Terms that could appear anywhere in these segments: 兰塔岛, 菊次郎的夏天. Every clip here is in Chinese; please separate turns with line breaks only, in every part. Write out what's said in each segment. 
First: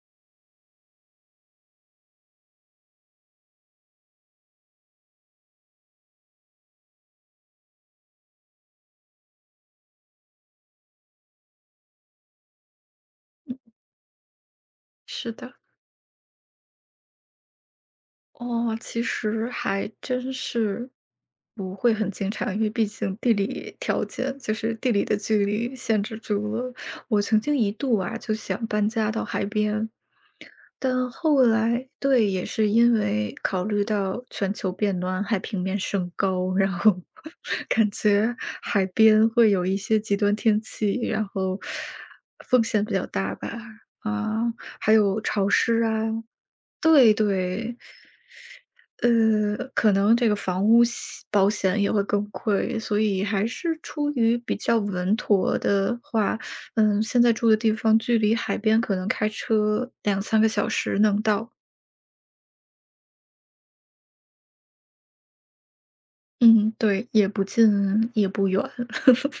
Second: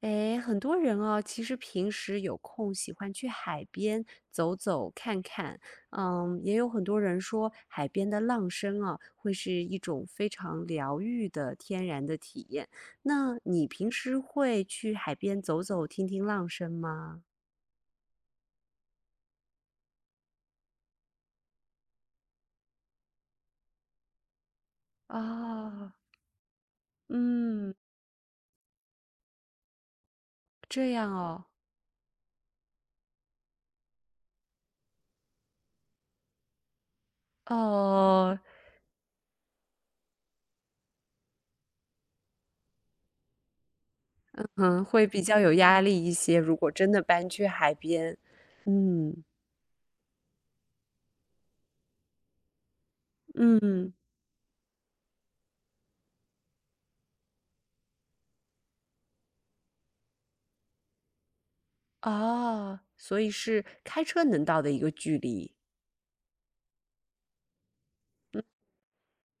诶，很多人哦，其实平时有空喜欢去海边走走看看，嗯，也有很多人说海边的浪声啊，会是一种非常疗愈的天然的体验。那你平时会去海
是
边
的，
走走，听听浪声吗？
哦，其实还真是不会很经常，因为毕竟地理条件，就是地理的距离
啊，
限制住了。我曾经一
嗯，
度啊，就想搬家到海边，
这
但
样
后
哦。
来，对，也是因为考虑到全球变暖，海平面升高，然后 感觉
哦，
海边会有一些极端天气，然后风险比较大吧，啊，
嗯，
还
会
有
比较
潮
有压
湿
力
啊，
一些，如果真的
对
搬去海
对。
边，嗯
可能这个房屋险保险也会更贵，所以还是
嗯。
出于比较稳妥的话，嗯，现在住的地方距离海边可能开车两三个小时能到。
哦，所以是开车能到的一个距离，
嗯，对，也不近也不远，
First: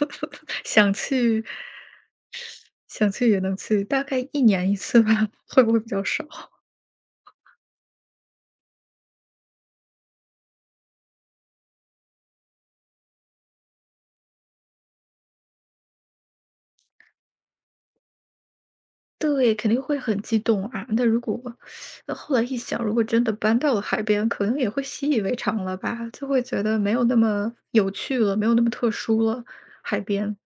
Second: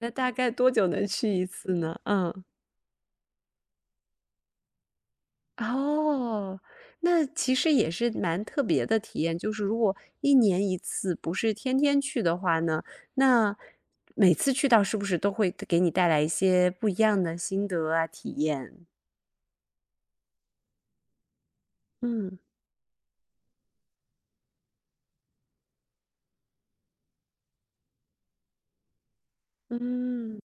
那大概 多久
想
能去
去
一次呢？嗯，
想去也能去，大概一年一次吧，会不会比较少？
哦，那其实也是蛮特别的体验，就是如果一年一次，不是天天去的话呢，那每次去到是不是都会给你带来一些不一样的心得啊，体验？
对，肯定会很激动啊。那如果那后
嗯
来一想，如果真的搬到了海边，可能也会习以为常了吧，就会觉得没有那么有趣了，没有那么特殊了。海边，
嗯，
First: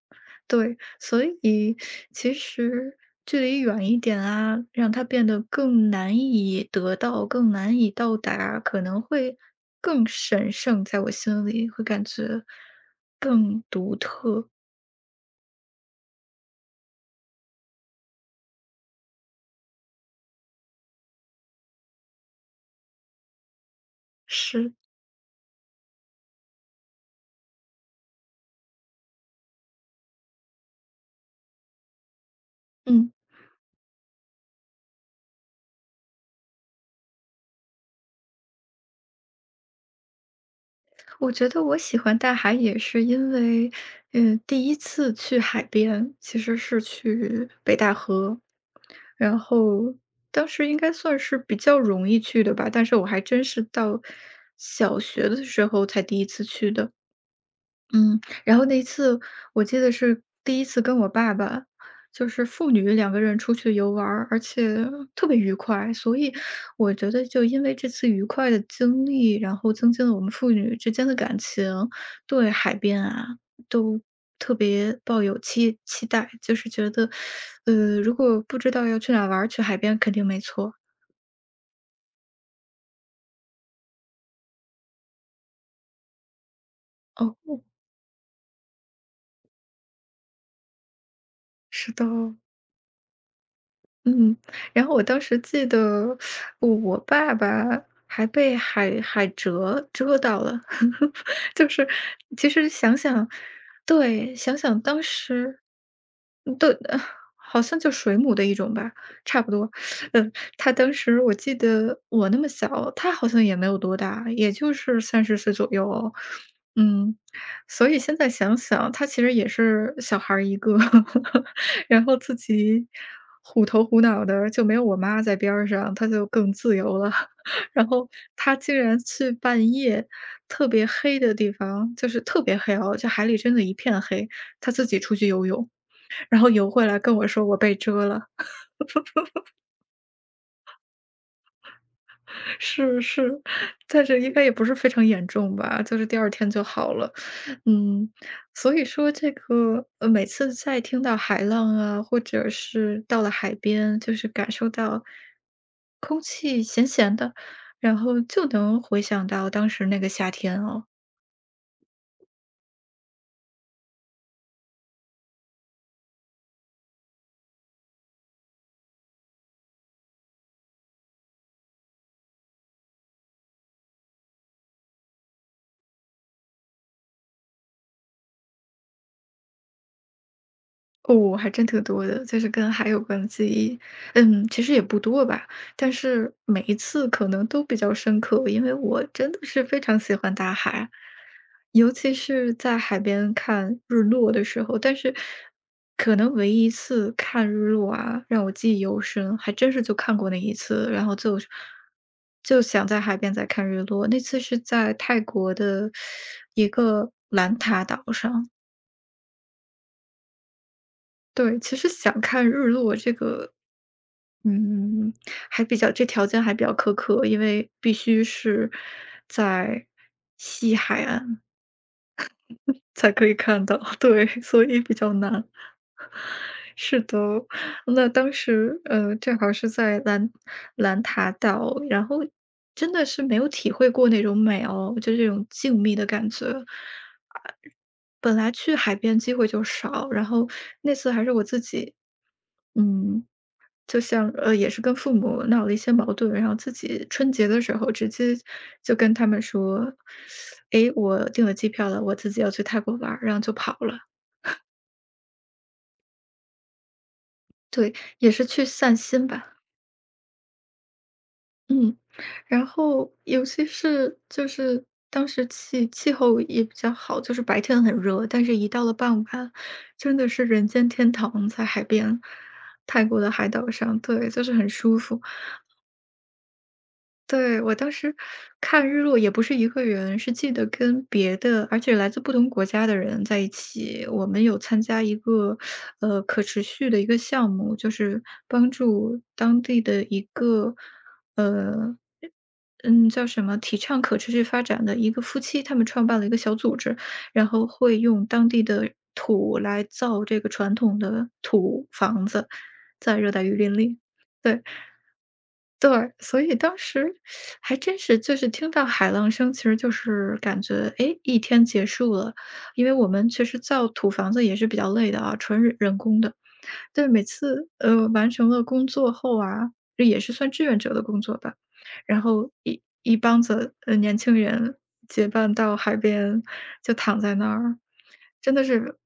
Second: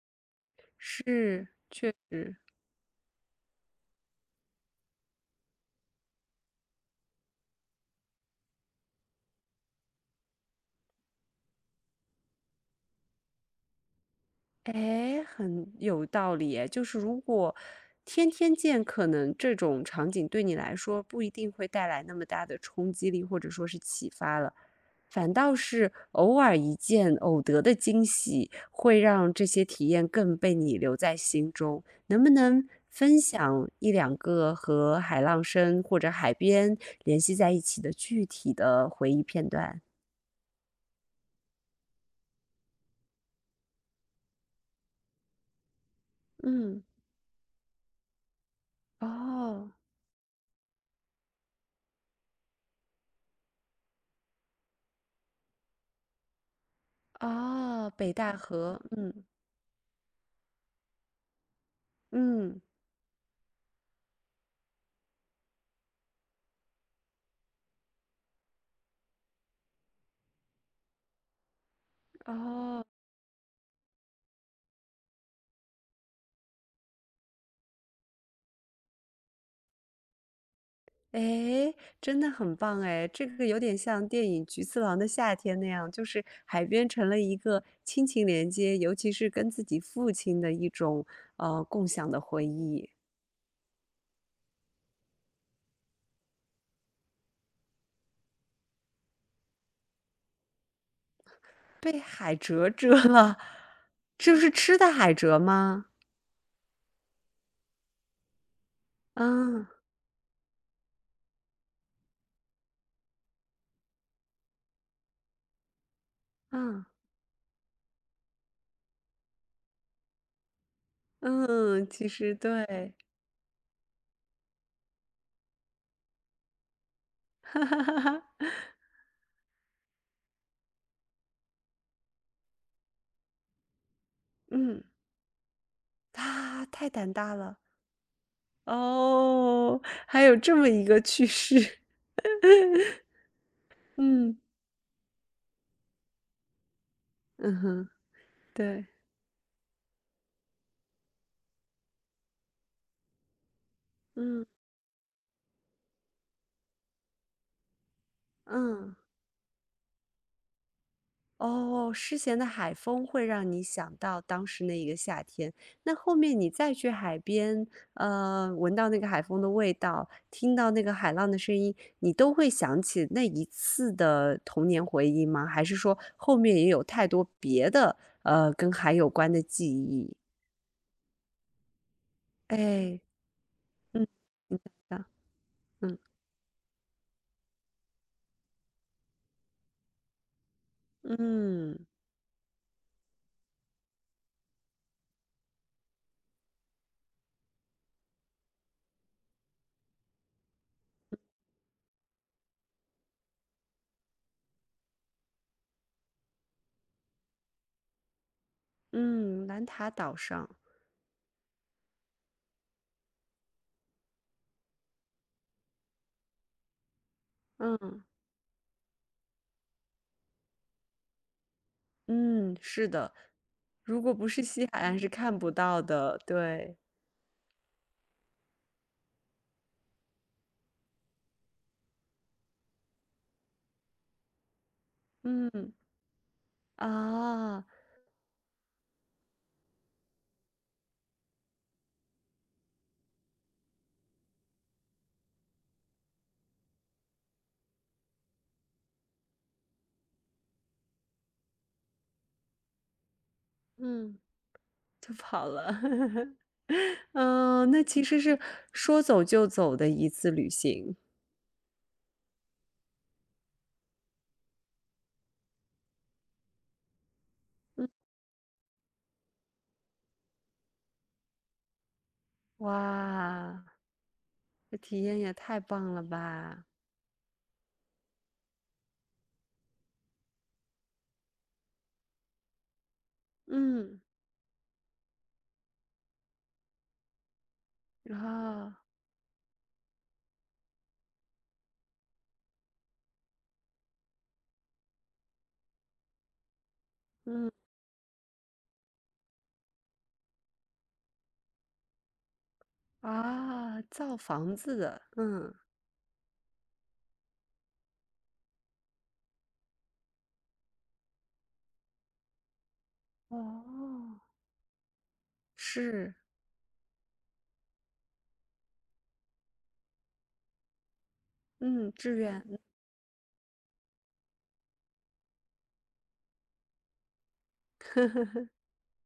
对，所
是
以其
是。
实距离远一点啊，让它变得更难以得到，更难以到达，可能会更神圣，在我心里会感觉更独特。
哎，很有道理哎，就是如果天天见，可能这种场景对你来说不一定会带来那么大的冲击力，或者说是启发了，
是，
反倒是偶尔一见，偶得的惊喜，会让这些体验更被你留在心中。能不能
嗯。
分享一两个和海浪声或者海边联系在一起的具体的回忆片段？
我觉得我喜欢大海也是因为，嗯，第一次去海边其实是
嗯，
去北戴河，然
哦，
后当时应该算是比较容易去的吧，但是我还真是到小学的时候才第一次去的。
哦，北
嗯，
大
然后那
河，
一次
嗯
我记得是第一次跟我爸爸，就是
嗯。
父女2个人出去游玩儿，而且特别愉快，所以我觉得就因为这次愉快的经历，然后增进了我们父女之间的感情，对海
哦，
边啊都特别抱有期待，就是觉得，如果不知道要去哪儿玩儿，去海边肯定没错。
哎，真的很棒哎！这个有点像电影《菊次郎的夏天》那样，就是海边成了一
哦，
个亲情连接，尤其是跟自己父亲的一种共
是的。
享的回忆。
嗯，然后我当时记得我爸爸还被海蜇蛰到了，就是
被海
其
蜇
实想
蛰
想，
了，
对，
这是
想
吃
想
的
当
海蜇
时，
吗？
嗯对，好像就水母的一种吧，差不
嗯
多。嗯，他当时我记得我那么小，他好像也没有多大，也就是30岁左右哦
嗯
嗯，所以现在想想，他其实也是小孩儿一个，
嗯，
然
其
后
实
自己
对，
虎头虎脑的，就没有我妈在边儿上，他就更自由了。
哈 哈
然
哈
后
哈。
他竟然去半夜特别黑的地方，就是特别黑哦，就海里真的一片黑，他
嗯，
自己出去游泳，然后
他
游回
太
来
胆
跟我
大
说我
了
被蛰了。
哦，还有这么一个趣事，
是是，但是应
嗯
该也不是非常严重吧，就是第二天就好了。
嗯哼。
嗯，所以
对，
说这个，每次在听到海浪啊，或者是到了海边，就是
嗯
感受到空气咸咸的，然后就能
嗯，
回想到当时那个夏天哦。
哦，诗咸的海风会让你想到当时那一个夏天。那后面你再去海边，闻到那个海风的味道，听到那个海浪的声音，你都会想起那一次的童年回忆吗？还是说后面也有太多别的，跟海有关的记忆？
哦，还真挺多的，就是跟海
哎，
有关的记忆，
嗯，
嗯，
你
其实也
想
不
想，
多吧，但
嗯
是每一次可能都比较深刻，因为我真的是非常喜欢大海，
嗯
尤其是在海边看日落的时候。但是，可能唯一一次看日落啊，让我记忆犹深，还真是就看过那一次，然后就想在海边再看日落。那次是在泰国的一个兰塔岛上。
嗯，兰塔岛上，
对，其实想看日落这个嗯嗯嗯还比较条件还比较苛刻，因为必
嗯。
须是在西海岸
嗯，是
才
的，
可以看到，
如 果
对，
不是西
所
海
以比
岸是嗯
较
看
难。
不到的，对，
是的，那当时，正好是在兰塔岛，然后真的是没有体会过那种美哦，就这种
嗯，
静谧的感觉。
啊，
本来去海边机会就少，然后那次还是我自己，嗯，就像也是跟父母闹了一些矛盾，然后自己春节的时候直接就跟他们说："诶，我订了机票了，我自己要去泰国玩儿。"然后就跑了。
嗯。就跑了。嗯，那
对，
其实
也
是
是去散
说走
心
就
吧。
走的一次旅行。
嗯，然后尤其是就是当时气候也比较好，就是白天
嗯，
很热，但是一到了傍晚，真的是人间天堂，在海边，泰国的海岛
哇，
上，对，就是很
这
舒
体验
服。
也太棒了吧。
对，我当时看日落也不是一个人，是记得跟别的，而且来自不同国家的人在一
嗯，
起。我们有参加一个可持续的一个项目，就是帮
啊，
助当地的一个呃嗯叫什么提倡可持续发展的一个夫妻，他们创办了一个小组织，然
嗯，
后会用当地的土来造这个传统的土房子，在热带雨林
啊，
里。
造房
对，
子的，嗯，
对，所以当时还真是就是听到海浪声，其实就是感觉，哎，一天结束了。因为我们确实造土
哦，
房子也是比较累的啊，纯人人
是，
工的。对，每次，完成了工作后啊，这也是算志愿者的工作吧，
嗯，志
然
愿，
后一帮子，年轻人结伴到海边，就躺在那儿，真的是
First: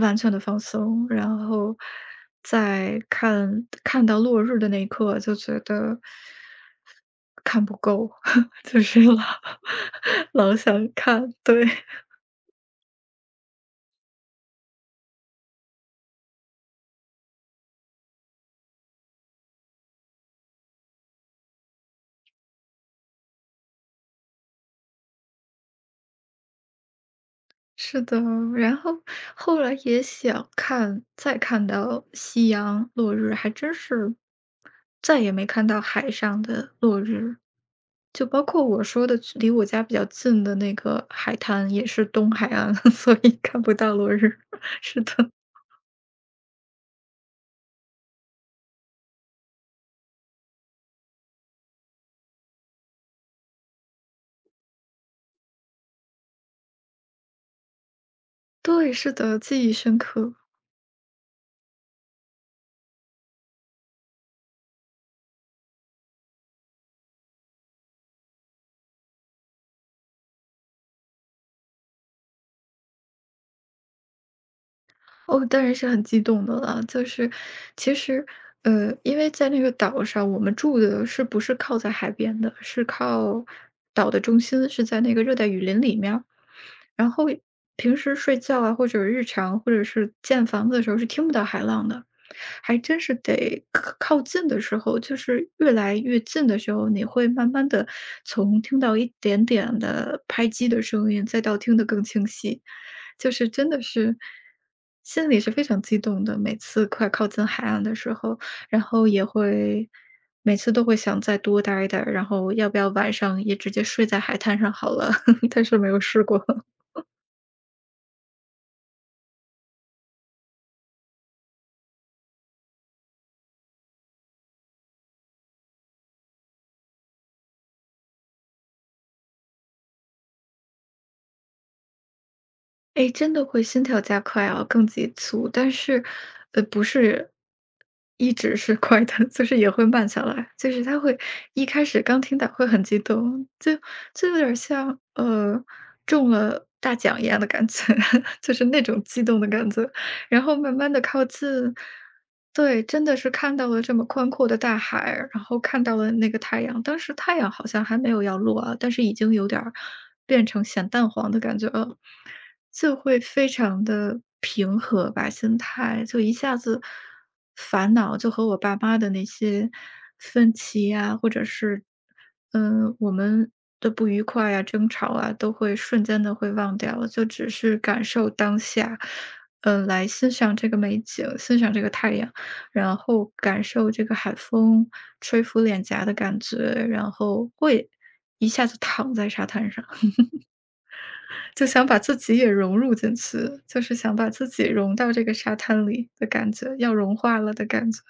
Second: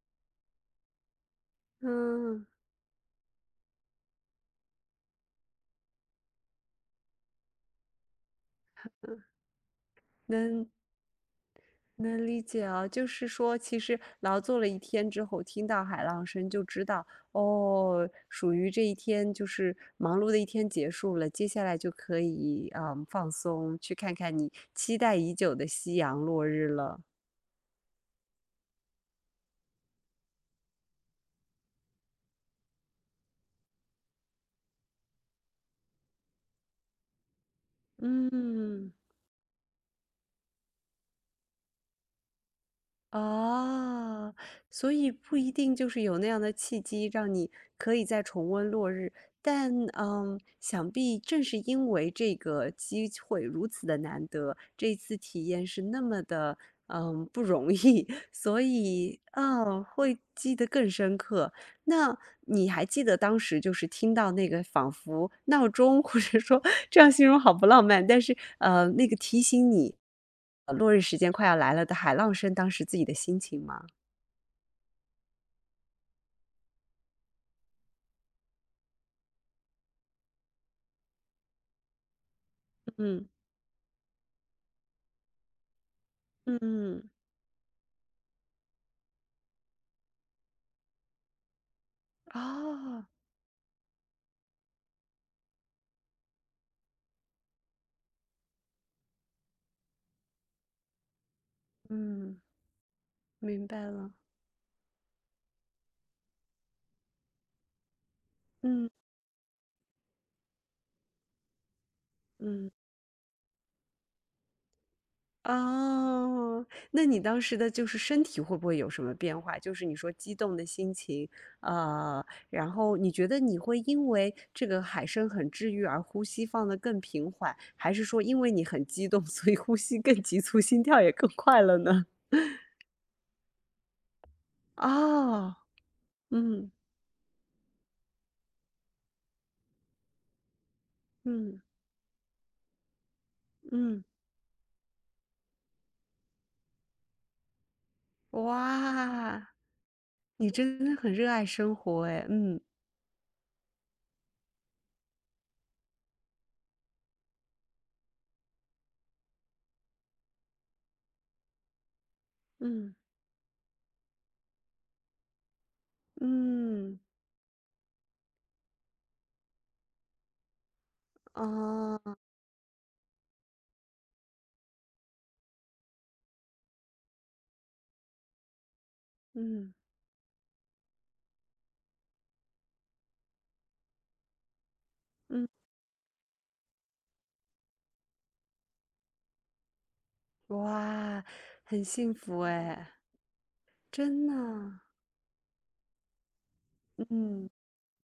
完全的放松。然后
嗯，
在看到落日的那一刻就觉得看不够，就是老 老
能
想看，对。
能理解啊，就是说，其实劳作了一天之后，听到海浪声就知道，哦，属于这一天就是忙碌的一天结束了，接下来就可以嗯放松，去看看你期待已久的夕阳落日了。
是的，然后后来也想看，再看到夕阳落日，还真是再也没看到海上的落日。就包括我
嗯。
说的，离我家比较近的那个海滩，也是东海岸，所以看不到落
哦，
日。
所
是
以
的，
不一定就是有那样的契机，让你可以再重温落日。但嗯，想必正是因为这个机会如此的难得，这次体验是那么的嗯不容易，所
对，是
以
的，记忆
嗯
深
会
刻。
记得更深刻。那你还记得当时就是听到那个仿佛闹钟，或者说这样形容好不浪漫，但是，那个提醒你，落日时间快要来了的海浪声，当时自己的心情吗？
哦，当然是很激动的了。就是其实，因为在那个岛上，我们住的是不是靠在海边的，是
嗯
靠岛的中心，是在那个热带雨林里面儿。
嗯，
然后平时睡觉啊，或者日常，或者是建房子的时候是听不到海浪的，还真
哦，
是得靠近的时候，就是越来越近的时候，你会慢慢的从听到一点点的拍击的声音，再到听得更清
嗯，
晰，就是
明
真
白
的
了，
是心里是非常激动的。每次快靠近海岸的时候，然
嗯
后也会每次都会想再多待一待，然后要
嗯。
不要晚上也直接睡在海滩上好了，但是没有试过。
哦，那你当时的就是身体会不会有什么变化？就是你说激动的心情，呃，然后你觉得你会因为这个海声很治愈而呼吸放得更平缓，还是说因为你很激动，所以呼吸更急促，心跳也更快了呢？
哎，真的会心跳加快啊，更急促，
哦，
但是，
嗯
不是一直是快的，就是也会慢下来。就是他会
嗯
一开始刚听到会很激动，就
嗯，
有点像中了大奖一样的感觉，就是那种激动
哇，
的感觉。然
你
后慢
真
慢的
的很
靠
热爱
近，
生活诶，嗯
对，真的是看到了这么宽阔的大海，然后看到了那个太阳。当时太阳好像还没有要落啊，但是已经有点儿变成咸淡黄的感觉了，
嗯
就会非常的平和吧，心态就一下子
嗯，
烦恼就和我爸妈的那些分歧呀，或者是，
哦，
嗯，我们的不愉快呀、争吵啊，都会瞬间的会忘掉，就只是感受当下。
嗯
来欣赏这个美景，欣赏这个太阳，然后感受这个海风吹
嗯，
拂脸颊的感觉，然后会一下子躺在沙滩上，
哇，
就
很
想把
幸
自己
福
也
诶。
融入进去，就是想
真
把
的
自己
啊，
融到这个沙滩里的感觉，要融化
嗯，
了的感觉。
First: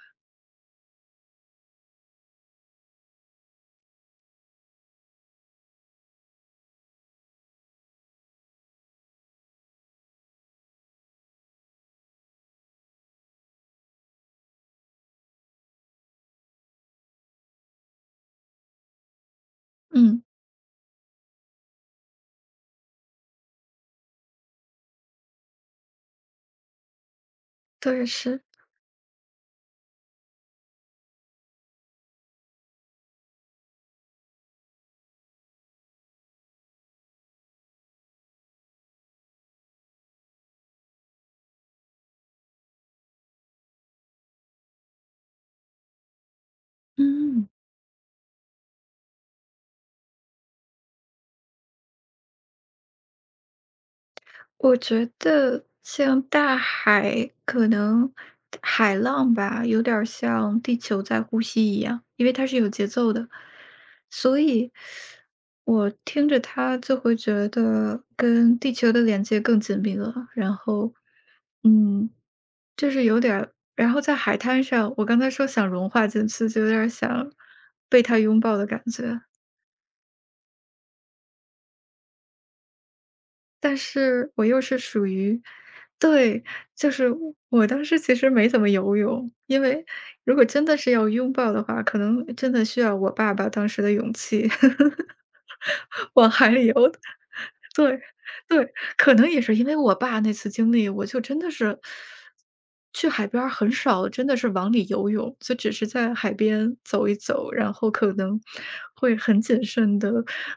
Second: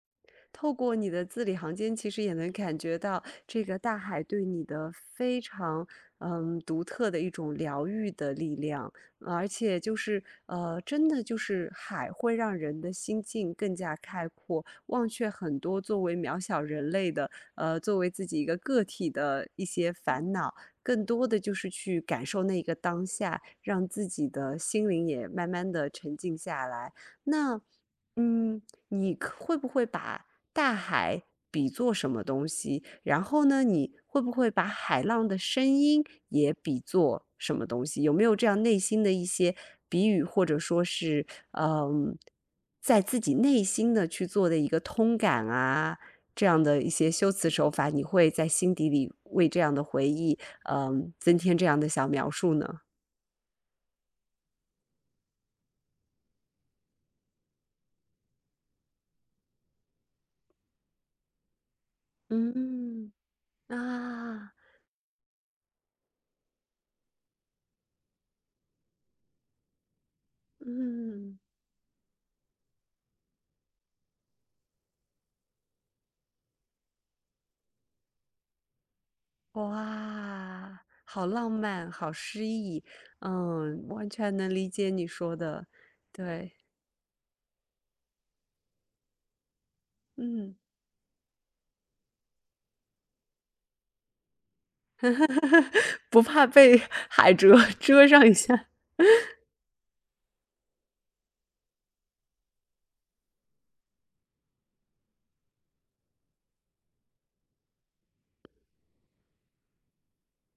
透过你的字里行间，其实也能感觉到这个大海对你的非常嗯独特的一种疗愈的力量，而且就是真的就是海会让人的心境更加开阔，忘却很多作为渺小人类的作为自己一个个体的一些
嗯，
烦恼，更多的就是去感受那个当下，让自己的心灵也慢慢的沉静下来。那。
对，是。
嗯，你可会不会把大海比作什么东西？然后呢，你会不会把海浪的声音也比作什么东西？有没有这样内心的一些比喻，或者说是嗯，在自己内心的去做的一个通感啊，这样的一些修
嗯。
辞手法，你会在心底里为这样的回忆，嗯，增添这样的小描述呢？
我觉得像大海，可能海浪吧，有点儿像地球在呼吸一样，因为它是有节
嗯
奏的，所
啊，
以我听着它就会觉得跟地球的连接更紧密了。然后，
嗯。
嗯，就是有点儿，然后在海滩上，我刚才说想融化进去，就有点儿想被它拥抱的感觉。
哇，好浪漫，好诗意，
但
嗯，完
是
全
我
能
又
理
是
解你
属
说
于
的，
对，
对，
就是我当时其实没怎么游泳，因为如果
嗯，
真的是要拥抱的话，可能真的需要我爸爸当时的勇气
不
往
怕
海里
被
游的
海蜇
对，
蜇上一下。
对，可能也是因为我爸那次经历，我就真的是去海边儿很少，真的是往里游泳，就只是在海边走一走，然后可能会很谨慎的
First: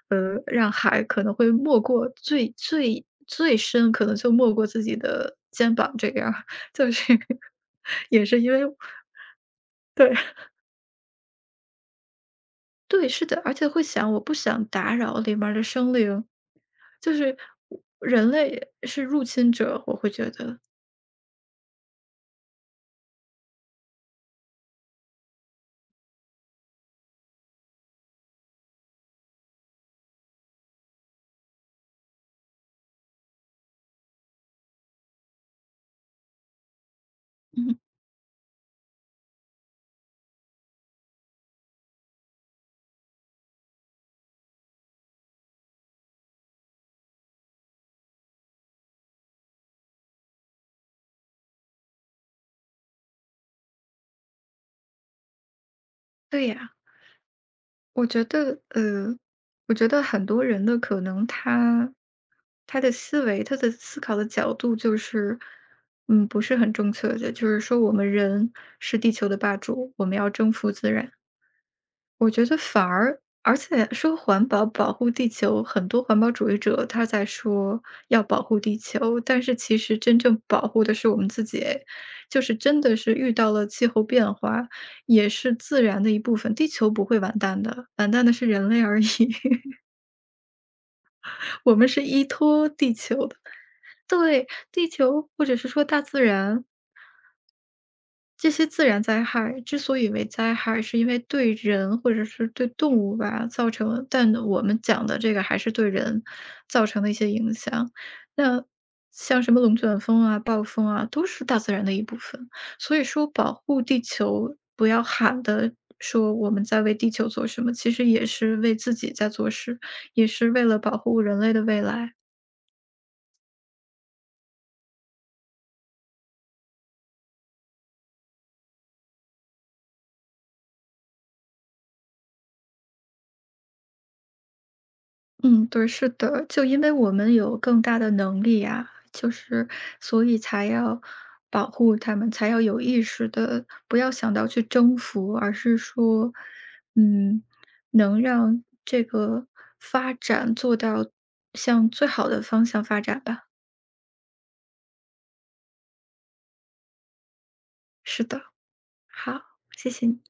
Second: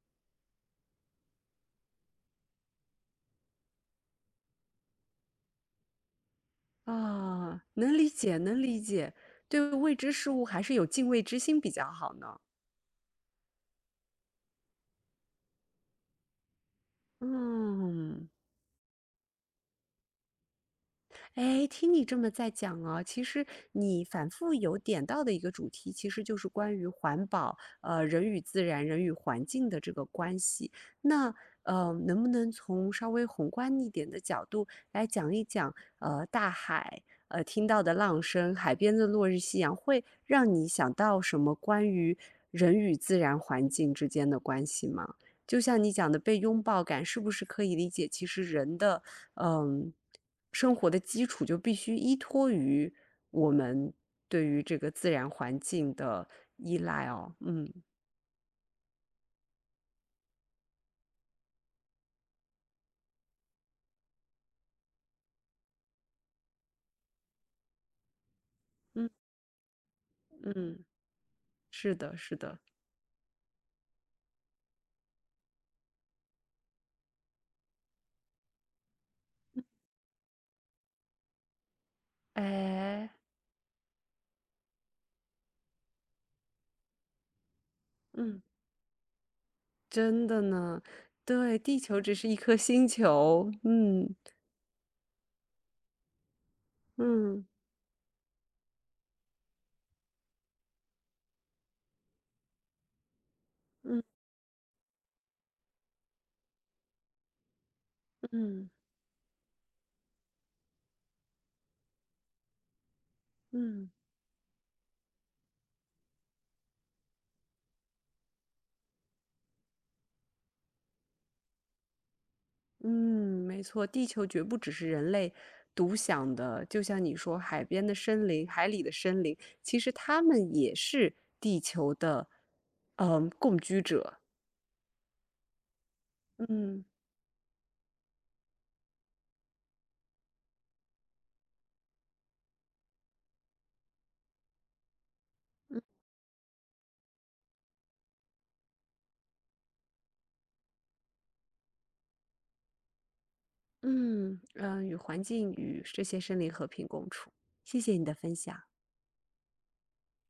让海可能会没过最深可能就没过自己的肩膀这样儿，就是
啊，能理
也
解，
是因为
能理解，对未知
对，
事物还是有敬畏之心比较好呢。
对，是的，而且会想我不想打扰里面儿的生灵，就是
嗯。
人类是入侵者，我会觉得，
哎，听你这么在讲哦，其实你反复有点到的一个主题，其实就是关于环保，人与自然、人与环境的这个关系。那能不能从稍微宏观一点的角度来讲一讲，大海，听
嗯，
到的浪声，海边的落日夕阳，会让你想到什么关于人与自然环境之间的关系吗？就像你讲的被拥抱感，是不是可以理解？其实人的嗯，生活的基础就必须依托于我们对于这个自然环境的
对呀。
依赖哦。嗯
我觉得，呃，我觉得很多人的可能他的思维，他的思考的角度就是，嗯，不是很正确的。就是说，我们人是
嗯
地球的霸主，我们要征服
嗯，
自然。
是的，
我
是
觉
的。
得而且说环保保护地球，很多环保主义者他在说要保护地球，但是其实真正保护的是我们自己就是真的
哎，
是遇到了气候变化，也是自然的一部分，地球不会完蛋的，完蛋的
嗯，
是人类而已，
真的呢。对，
我
地
们
球
是
只
依
是一颗
托
星
地球的。
球。嗯
对，地球或者是说大自然
嗯
这些自然灾害之所以为灾害，是因为对人或者是对动物吧造
嗯
成，但我们讲的这个还是对人造成的一些影响。那
嗯
像什么龙卷风啊、暴风啊，都是大自然的一部分。所以说，保护
嗯。
地球，不要喊的说我们在为地球做什么，其实也是为自己在做事，也是为了保护人类的未来。
嗯，没错，地球绝不只是人类独享的。就像你说，海边的森林、海里的森林，其实他们也是地球的，嗯、共居者。
嗯，对，是的，就因
嗯
为我们有更大的能力呀，就是所以才要保护他们，才要有意识的，不要想到去征服，而是
嗯
说，嗯，能让这个发展做到向最好的方向发展吧。
嗯、呃与环境与这些森林和平共处。谢谢你的
是
分
的，
享。
好，谢谢你。